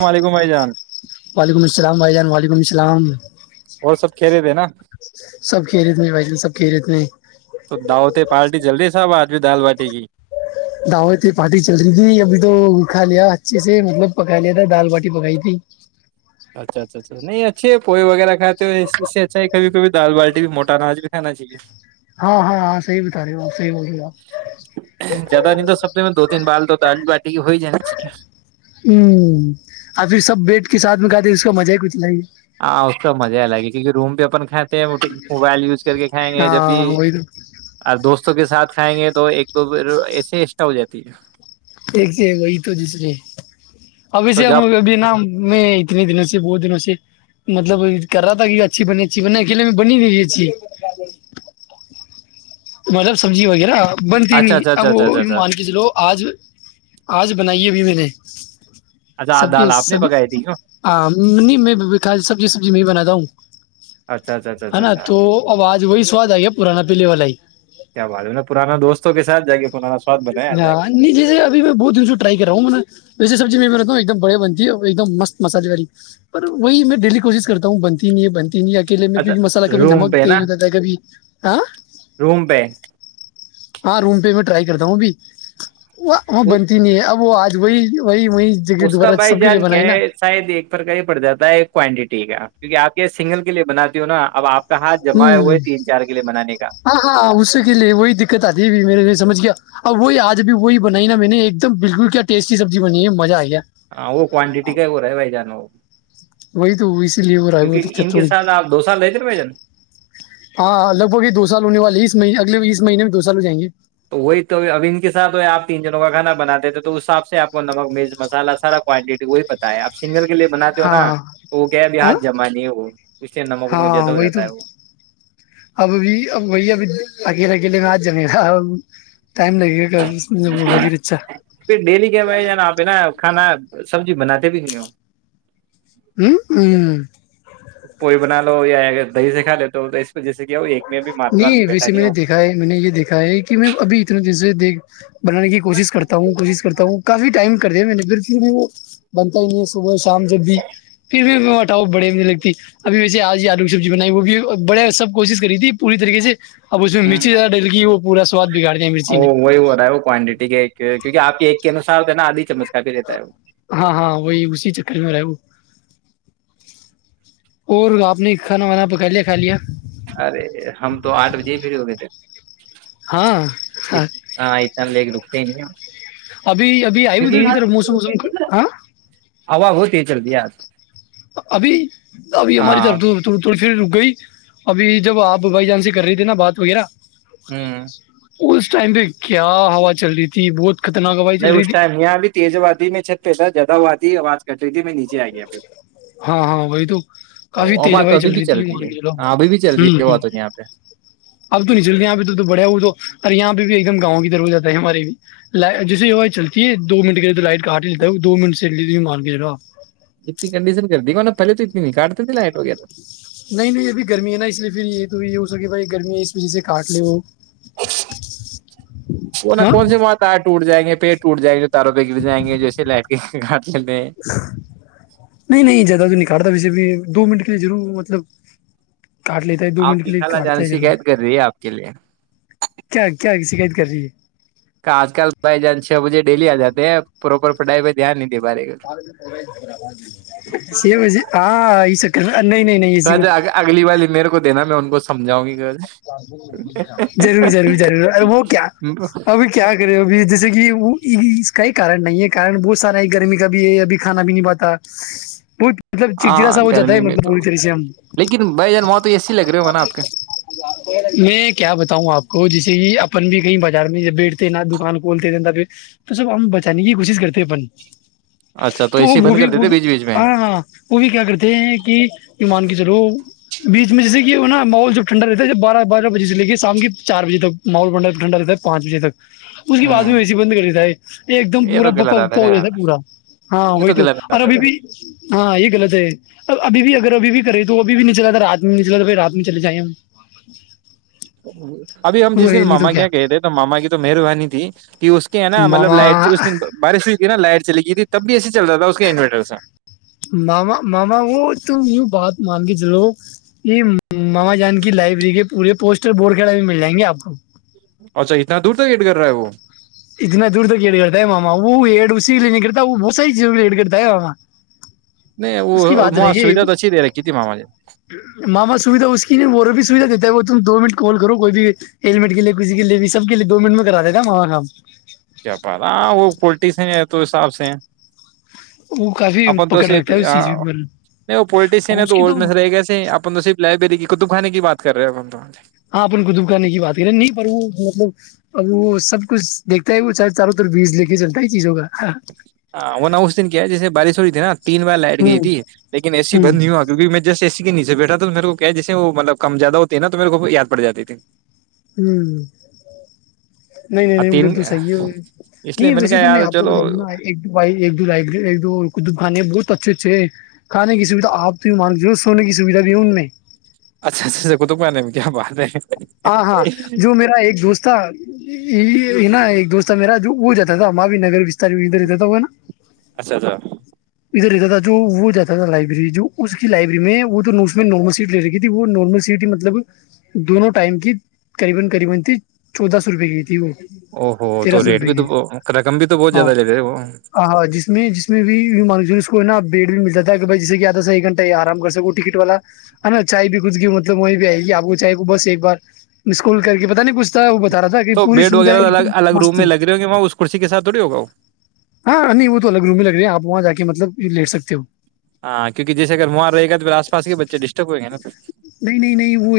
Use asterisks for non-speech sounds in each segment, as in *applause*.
السلام علیکم بھائی جان وعلیکم السلام بھائی جان وعلیکم السلام اور سب کہہ رہے تھے نا سب خیریت میں بھائی جان سب خیریت میں تو داؤتے پارٹی جلدی سے س ب آج بھی دال باٹی کی داو ت پارٹی چل رہی تھی ابھی تو کھا لیا اچھے سے مطلب پکا لیا تھا دال باٹی پکائی تھی اچھا اچھا اچھا نہیں اچے پوئے وغیرہ کھاتے ہیں اس سے اچھا ہے کبھی کبھی دال بالٹی بھی موٹا ناج بھی کھانا چاہیے ہاں ہاں ہاں صحیح بتا رہی ہو صحیح بول رہی آپ دن بالد تج بٹی ہو جاچ ہوں ا پھر سب بیٹ کے ساتھ میں کہاتے اس کا مزہ ہی کچھ نہیں ہے ہاں اس کا تو مزہ ہی لگی کیونکہ روم بھی اپن کھاتے ہیں موبائل ز کر کے کھائیں گے جب بھی ہاں وہی تو دوست دوستوں کے ساتھ کھائیں گے تو ایک دو ایسے ایکٹا ہو جاتی ہے ایک سے وہی تو جسرے ابھی سے تو ہم جب ابھی نا میں اتنے دنوں سے بہت دنوں سے مطلب کر رہا تھا کہ اچھی بنی اچھی بن اکیلے میں بنی گئی اچھی مطلب سبزی وغیرہ بنتی اچھا نہیں اچھا اب اچھا اچھا وہ اچھا بھی اچھا مان کے چلو آج آج بنائی ابھی میں نے ج اچھا سب دال کے آپ نے پکائی تھی کیوں سبھینی میں سبزی سب جی میں باتا ہوں اچھا اچھا اچھا ہے اچھا نا اچھا تو آواز وہی سواد آ گیا پرانا پیلے والا ہی کیا بعد میں پرانا دوستوں ساتھائ گے ہاں نہیں جیسے ابھی میں بہت دن سے ٹرائی کرا ہوں ویسے ہ ایک دم بڑیا بنتی ہے اور ایک دم مست مسالے والی پر وہی میں ڈیلی کوش کرتا ہوں بنتی ہی نہیں ہے بنتی تین یا اکیے میں اچھا کیکہ مسالہ کھی روم پہ نمک نا تیز ہو جا ہے کبھی ہاں روم پہ ہاں روم پہ میں ٹرائی کرتا ہوں ابھی وہ وہ بنتی نہیں ہے اب وہ آج وہی وہی وہی جگہ اس کا دوبارہ بھائی سب کے لیے جان کیا بنائی نا ہے شاید ایک پرھر کا ہی پڑ جاتا ہے کوانٹیٹی ٹھیک ہے کیکہ آپ یہ سنگل کے لیے بنا د ہو نا اب آپ کا ہاتھ ہ جمع ہوا ہے تین چار کے لیے بنانے کا ہاں ہاں اس کے لیے وہی دقت آتی مے نہیں سمجھ گیا اب وہی آج اب وہی بنائی نا میں نے ایک دم بالکل کیا ٹیسٹی سبزی بنی ہے مزہ آ گیا ہاں وہ کوانٹٹی کا ہو رہا ہے بھائی جانو وہ وہی تو اسی لیے ہو رہا ہے وہ کیونکہ دقت ان کے تھوڑی ساتھ آپ دو سال رہتے نا بھائی جان ہاں لگ بھگ ہی دو سال ہونے والے اس مہ اس مہنے میں دو سال ہو جیں گے *unintelligible* تو وہی تو اب ان کے سات ہو آ تین جنوں کا کانا بناتے تھے تو اس حساب سے آپ کو نمک مرچ مسالا سارا کوانٹٹی وہی پتتا ہے آپ سنگل کے لیے بناتے ہو نا ہاں تو وہ کیا اب ہاں ہاتھ جما نہیں ہو وہ اس سے نمک ومک جیادہ ہاں ہو وہی تو جاتا ہے وہ *unintelligible* گلی میں آج جمے گا *unintelligible* گا کافی پھر اچھا پھر ڈیلی کیا بج ج نا آپ نا کھانا *unintelligible* سبزی بناتے بھی ہوئی ہ ہوں ہوں یاگر دہی سے کا ل توہ جس *unintelligible* نہیں ویسے میں نے دیکھا ہے میں نے یہ دیکھا ہے کہ میں ابھی اتنے دن سے دیکھ *inaudible* بنانے کی کوشش کرتا ہوں کوشش کرتا ہوں کافی ٹائم *unintelligible* د نے پھر پھر بھی وہ بنتا ہی نہیں ہے صبح شام جب بھی پھر بھیٹاؤ بڑے لگتی ابھی ویسے آج آلو کی سبزی بنائی وہ بھی بڑے سب کوشش *unintelligible* کر تھی پوری طریق سے *unintelligible* اب اس میں میچے زیادہ ڈل گی وہ *unintelligible* پورا سواد *unintelligible* ا مرچی نے وہی ہو رہتا ہے وہ کوانٹیٹی کے کیکہ آپ ایک ین آدھی چمک *unintelligible* ہاں ہاں وہی اسی چ *unintelligible* اور آپ نے کھانا وانا پکا لیا کھا لیا *unintelligible* ارے ہم تو آٹھ بجے ہی فری ہو گئے تھے *unintelligible* ہاں اتنا لےگ ل *unintelligible* *inaudible* نہیںیا ابھی ابھی آئی ادھر کی طرف موسم ووسم ہاں جلدی آج *inaudible* ابھی *inaudible* اب ہماری ہاں طرڑ پھر رک گئی ابھی جب آپ بائی جان سے کر رہی تھے نا بات وغیرہ *inaudible* ہ اس ٹائم سے کیا ہوا چل رہی تھی بہت *inaudible* چل نہیں رہی اس تھی ٹائم یہاں ابھی تیز وادی میں چھت پہتا جات ہواھی آواز کٹ رہ تھی میں نہیں *inaudible* ہاں ہاں وہی تو تو کافی اب بات تو تیزائی ابھی چل بھی رہی ہے تھیلو ہاں ابھی بھی چل رہی ہے وہ تو یہاں پہ اب تو نچلتے یہ پہ تو تو بڑیا ہوا تو *inaudible* اورر یہاں پہ بھی ایک دم گاؤں کی طرف ہو جات ہے ہمارے بھی جیسے ہو چلتی ہے دو منٹ کے لائٹ کا ہٹ جلتا ہے وہ دو منٹ سے لی مار کے آپ اتنی کنڈیشن کر دی نا پہے تو اتنی نکٹتے لائٹ وغیرہ نہیں نہیں ابھی گرمی ہے نا اس لیے پھر یہ تو یہ ہو سکے بھائی گرمی ہے اس وجہ سے کاٹ لے وہ وہ نا ہاں کون سی موت آئے ٹوٹ جائیں گے پیٹ اٹ جائے تاروں پیک بھی جائیں گے جیسے لے کے گات نہیں نہیں نکھارتا وے بھی دو منٹ کے لیے ضرور مطلب کاٹ لیتا ہے دو آپ منٹ کے کی لیے خال کاٹتا جان ہے ضرور شکایت کر رہی ہے آپ کے لیے کیا کیا شکایت کر رہی ہے آج کل بھائی جان چھ بجے ڈیلی آ جاتے ہیں پراپر پڑھائی پہ دھیان نہیں دے پا رہے ہاں ای سب کر رہ نہیں نہیں نہیں ایی کو سمجاؤ گی ضرور ضرور ضرور وہ کیا ابھی کیا کرے ہو ابھی جیسے کہ وہ اس کا ہی کارن نہیں ہے کار بہت سارا گرمی کا بھی ہے ابھی کھانا بھی نہیں پاتا مطلب چڑچڑا ہاں سا ہو جاتا ہے گرمی میں مطلب تو پوری طرح سے ہم لیکن بھائی جان وہاں تو ای لگ رہے ہوا نا آپ کے میں کیا بتاؤں آپ کو جیسے کہ اپن بھی کہیں بازار میں بیٹھتے نا دکان کھولتے تھے پھر تو سب ہم بچانے کی کوشش کرتے اپن اچھا تو اے سی وہ بند بھی کر وہ دیتے بیچ بیچ میں ہاں ہاں وہ بھی کیا کرتے ہیں کہ ایمان کی چرو بیچ میں جیسے کہ نا ماحول جو ٹھڈا رہتا ہے بارہ بہ بج سے لے کے شام کے چار بجےک ماحولنڈ ٹھڈا رہتا ہےانچ بجے تک اس کے بعد ہوں میں و سی بند کر دیتا ہے یہ ایک دم تو پورا پا پا غلط آتا تھا ہو جاتا ہے یار پورا ہاں یہ وہی تو غلط اور آتا ابھی تھا بھی ہاں یہ غلط ہے ابھی بھی اگر ابھی بھی کری تو وہبھی بھی نہیں چلاتا تھا رات میں نہیں چلا توائی رات میں چل جائیں ہم بچ ابھی ہم جس دن ماما کیا کہے تھے تو ماما کی تو مہربانی تھی کہ اس کے نا مطلب ماما لائٹ اس دن بارش نا لائٹ چلی گئی تب بھی ایسے چلتا تھا اس کے انوریٹر سے ماما ماما وہ توم یوں بات مان کے چلو یہ ماما جان کی لائبریری کے پورے پوسٹر بور کھڑا بھی مل جائیں گے آپ کو اچھا اتنا دور تک ایڈ کر رہا ہے وہ اتنا دور تک یہڈ کرتا ہے ماما وہ اسی کے لیے نہیں کرت,, ا ہے وہ بہت ساری چیزوں کرتا ہے ماما نہیں وہ اس کی بات م رہے گی سویدھا توچ دے رہا کت مع مھے ماما سویدھا اس نہیں وہ بھی سویدھا دیتا ہے وہ تم دو منٹ کال کرو کوئی بھی ہیللمٹ کے لیے کسی کے لیے سب کے لیے دو منٹ میں کرا دیتا کام جپان ہاں وہ پولٹیسن ہے تو حساب سے ہیں وہ کافی اپن پکڑ توسی رکھتا ہے اس چیز کے اوپر نہیں وہ پوولٹیشن اور ہے اس کی تو میںس رہے گیا اپن تو پل ری کی کتطب خانے کی بات کرے ہو کم جی ہاں اپن قطب کرنے کی بات کریں نہیں پر وہ مطلب اب وہ سب کچھ دیکھتا ہے وہ چ چاروں طرف بیج لے کے چلتا ہے چیزوں کا ہاں وہ ن اس دن کیا ہے جیسے بارش ہو رہی تھی نا تین بار لائٹ گئی ہوں تھی لیکنے س ہوں بند نہیں ہوا کیونکہ میں جسے س کے نیچے بیٹھا تو میرے کو کہ جیے وہ ملب کم زیادہ ہوتے نا تو میرے کو یاد پڑ جات تے ہوں نہیں نہیں اور نہیں ادھر تین تو صحیح ہے اس لیے نہیں نے ویسے کہا تو میں یار آپ کو چلو بتا دوں نا ایک ایک دو لائ ایک دو کچھ دکانیں ب تچ چی کھانے کی سوھا آپ مار جو س ہونے کی سویدھا بھی ہے ان میں اچھا اچھا اچھا کطب آنے میں کیا بات ہے ہاں ہاں جو میرا ایک دوست تھا یہ نا ایک دوست میرا وہ جاتا تھا ہم بھی نگر ساریدھر ج تو ہوئے نا اچھا اچھا ادھر لیتا تھا جو وہ جاتا تھا لائبریری جو اس کی لائبری میں وہ تو نارمل سیٹ لے رہی تھی وہ نارمل سیٹ ہی مطلب دونوں ٹائم کی قریبا قریبان تھی چودہ سو روپئے کی تھی وہ او ہوو تو تیرہ سو ریٹ روپئے بھی تو کی رقم بھی تو بہت ہاں زیادہ لے رہے وہ ہاں جس میں جس میں بھی یوں مان اس کو ہے نا بیڈ بھی ملتا تھا کہ جسے کہ آد س ایک گھٹہ آرام کر سکو ٹکٹ والا ہے نا چائے بھی کچھ مطلب وہ بھی آئے گ کہ آپ کو چائے کو بس ایک اسکول کر کے پتا نہیں پچھتا ہے وہ ب رہا تھا کہ تو پوری بیڈ سوھا وغیرہ ایک الگ دم الگ روم مست میں لگ رہے ہوں گے وہاں اس کرسی کے ساتھ تھوڑی ہوگا وہ ہاں رنی وہ تو الگ رووم میں لگ رہی ہیں آپ وہاں جا کے کہ مطلب لیٹ سکتے ہو ہاں کیک جیسے اگر وہاںار رہ گا تو پھر آس پس کے بچے ڈسٹرب ہو گا نہیں نہیں نہیں وہ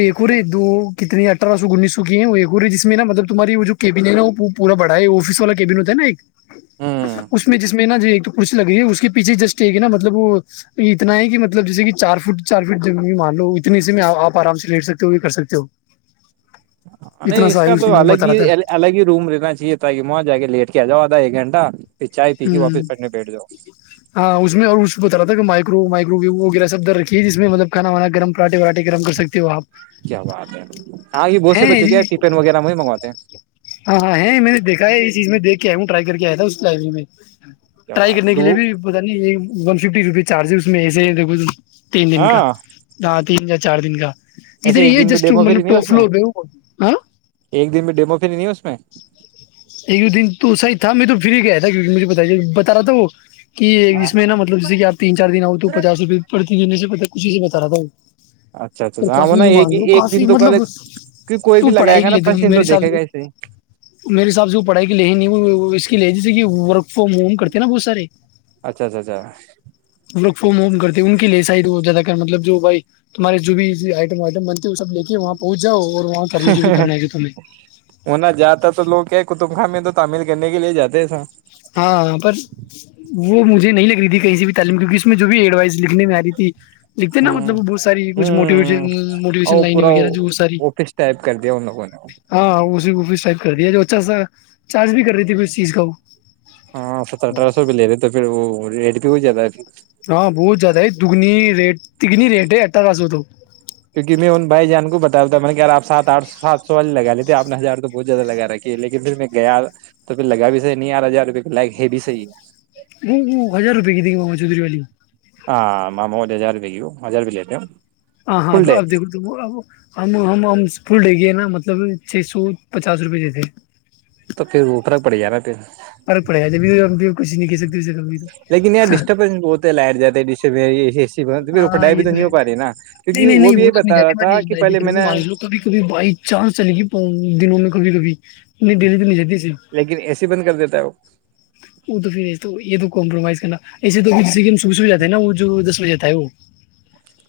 تو ہے جس میں ناطلب تمہاری وہ جو کیبن ہے ن وہ پورا بڑا ہے آفس والا کیبن ہوتا ہے نا ہوں اس میں جس اس میں نا ایک کسی لگی ہے اس کے پیھے جسٹ ایک ہے نا مطلب وہ اتنا ہے کہ مطلب جیسے کہ چار فٹ چار فٹ ج مان لو اتنے اس میں آپ آرام سے لٹ سکتے ہو یا کر سکتے ہو نہیں اتنا اس سا کا ہے تو میں وہ بتا الگ رہا تھا ہی الگ ہی روم رہیننا چاہیے تھااکہ وہاں جا کے لیٹ کیج ہوادا ایک گنٹا ہ ہاں اس میں اور اس بتر مائرو مائکرو وی ویرہ سب د رکھی جس مطل کھا وانا گم پراٹے پرٹ کیا بات ہے ہاں یہ بہت سے ہیں بچے جی کیا ٹفن وغیرہ وہی منگواتے ہیں ہاں ہاں میں نے دیکھا ہے یہ چیز میں دیکھ آیا ہوں ٹرائی کر کے آیا تھا اس لائبریری میں کیا ٹرائی بات ہے کرنے کے تو لیے بھی پت نہیں یہ ون ففٹی روپز چارج ہے اس میں ایسے ہی ہے دھو تین دن کا ہاں ہ تین ج چار دن کا ادھر ایسے ایک یہ دن میں جسٹ ڈیمو پری مطلب نہیں ہے ٹاپ اس میں فلور پہ ایک دن میں ڈیمو پری نہیں ہے اس میں ای دن تو ساہ تھا میں تو پھرری گیا تھا کیکہ مجھے بتائی بتا رہا تھا وہ کہ اسس میں نا مطلب جیس کہ آپ تین چارن آؤ تو پچس روپےڑتی جنے سے پ کچھ سے بتا رہا تھا اچھا تو اچھا ہاں کافی نا یوں یہ مانگ ہی رہے ایک دن کافی تو پہلے مطلب کی کوئی وہ بھی لگائے پڑھائی گا کے نا لیے پچ دن تو میرے حساب دیکھے گا سے ایسے ہی میرے حساب سے وہ پڑھائی کے لے ہے نہیں وہ اس کے لیے جیسے کہ ورک فرام ہوم کرتے نا بہت سارے اچھا اچھا اچھا ف وم کرتے ان کی لیے سائڈ زیادہ مطلب جو بائی تمہارے جو بھی آٹم وائٹم بنتی ہے وہ سب لے کے وہاں پہنچ جاؤ اور وہاں کرنے جو بھی کرنا ہے کہ تمہیں ا تو لو کیا کطب خاہ میں تو تامل کرنے کے لیے جاتے سا ہاں پر وہ مجھے نہیں لگ رہی تھی کہیں بھی تعلیم کیونکہ اس میں جو بھی ایڈوائز لکھنے میں آ رہی تھی لکھتے نا مطلب بہت ساری ہ کچھ ہ موٹیویشن اور موٹیویشن وہ لن پورا وغیرہ جو بہت ساری آفس ٹائپ کر دیا ان لوگوں نے ہاں کر دیا جو اچھا سا چارج بھی کر رہی تھی ک اس چیز کا کو وہ ہاں ست اٹھہ سو پہ لے رہے تو پھر وہ پ ہو جاتا ہےھر ہاں بہت زیادہ ہے دگنی ریٹ تکگنی ریٹ ہے اٹھاراس ہو تو کیونک میں ان بھائی جان کو بتا دیتا تھا میںط نے ی آپ سات آٹ سو سات سو والے لگا لیتے آپ نے ہزار تو بہت زیادہ لگا رکھی ہے لیکن پھر میں گیا تو پھر لگا بھی صحی نہیں ار ہزار روپئے کا لائگ ہے بھی صحی ہے *inaudible* ہ ہزار روپئے کی تیں گ ما چودری والی ہاں ممج ہزار بھی گ ہو ہزار بھی لےتے ہاں ہاں اب دب ہم پل ڈے گ ہے نا مطلب چھ سو پچاس روپئے دیتے تو پھر اوپرا پڑ جان نا پھر پرق پڑےے کچ نہیں کہ ستے اسے کب بھی لیکن یہاں ڈسٹربینس بہت ہے لائٹ جاتا ہے ڈسٹربس ای ای ہاں یہ تو ہے نہیں کیونکہ نہیں نہیں بھی وہ یہ تو نہیں بتا رہا جاتی ہماری تھا کہ لائف پہلے طرف میں نے مس لو کبھی کبھی بائی چانس چلے گی دنوں میں کبھی کبھی نہیں دلی ت نہیں جتی لیکن ایسے ہی بند کر دیتا ہے وہ وہ تو پھر تو یہ تو کمپرومائز کرنا ایسے توھر ج صبح صبح جاتا ہے نا وہ جو دس بجے جاتا ہے وہ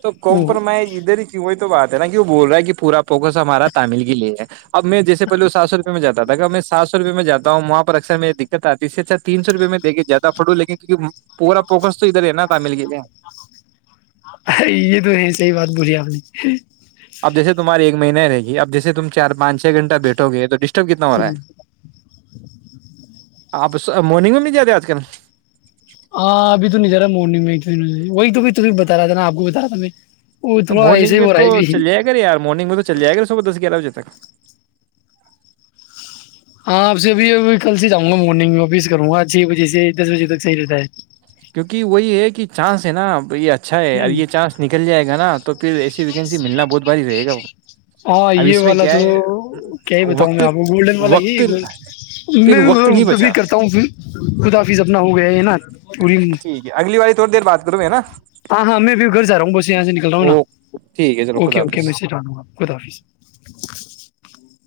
تو وہ کمپرومائز ادھر ہی کی ہوئی تو بات ہے نا وہ بول رہا ہے کہ پورا فوکس ہمارا تامل کی لیے ہے اب میں جیسے پہے اسار میں جاتا تھا میں سات سو روپئے میں جاتا ہوں وہاں پر اکثر میے دقت آتی ہے سے اھا تین سو روپئے میں دےے زیادہ پٹو لیکے کیہ پورا فوکس تو ادھر ہے نا تامل کے لیے یہ تو ہے صحی بات بولی آپ نے اب جیے تمہاریے ایکہین رہ گی اب جیے تم چاران چ گھٹھ گے ڈسٹرب کتنا ہو ٹی رہا ہے آپ مارننگ میں مل جاتے آج کل ج وہی تو بھی تمہیں بتا رہا تھا نا آپ کو بتا رہ تھا میں وہ تو تھوڑا ایسے مارنگ ہی میں ہو رہا تو ہے بھی چل ج گا یارنگ میں تو چل جائے گا صبح دس گیارہ بجے *unintelligible* ہاں آپ سے اب ابھی کل سے جاں گا مارننگ میں آافس کروں گا چھ بجے سے دس بجے تک صحیح رہتا ہے کیونکہ وہی ہے کہ چانس ہے ن ب یہ اچھا ہے اب ہ یہ چانس نکل جائے گا نا آ تو پھر ایسی ویکینسی ملنا بہت باری رہے گا ہاں اب یہ اس میں والا کیا تو ہے کیا ہی بتاؤں گ وقت میں آپ کو گولڈن والا وقت یہ پھر میں وقت نہیں کبھی بچا کرتا ہوںھر خداف اپنا ہو ہیںینات پوری ٹھیک ہے اگلی باری تھوڑی دیر بات کروں گے نا ہاں ہاں میں بھی گھر جا رہا ہوں بس یہاں سے نکل رہا ہوں نا او ٹھیک ہے چلو اوکے خدا اوکے حافظ میں سےٹوں گا *unintelligible*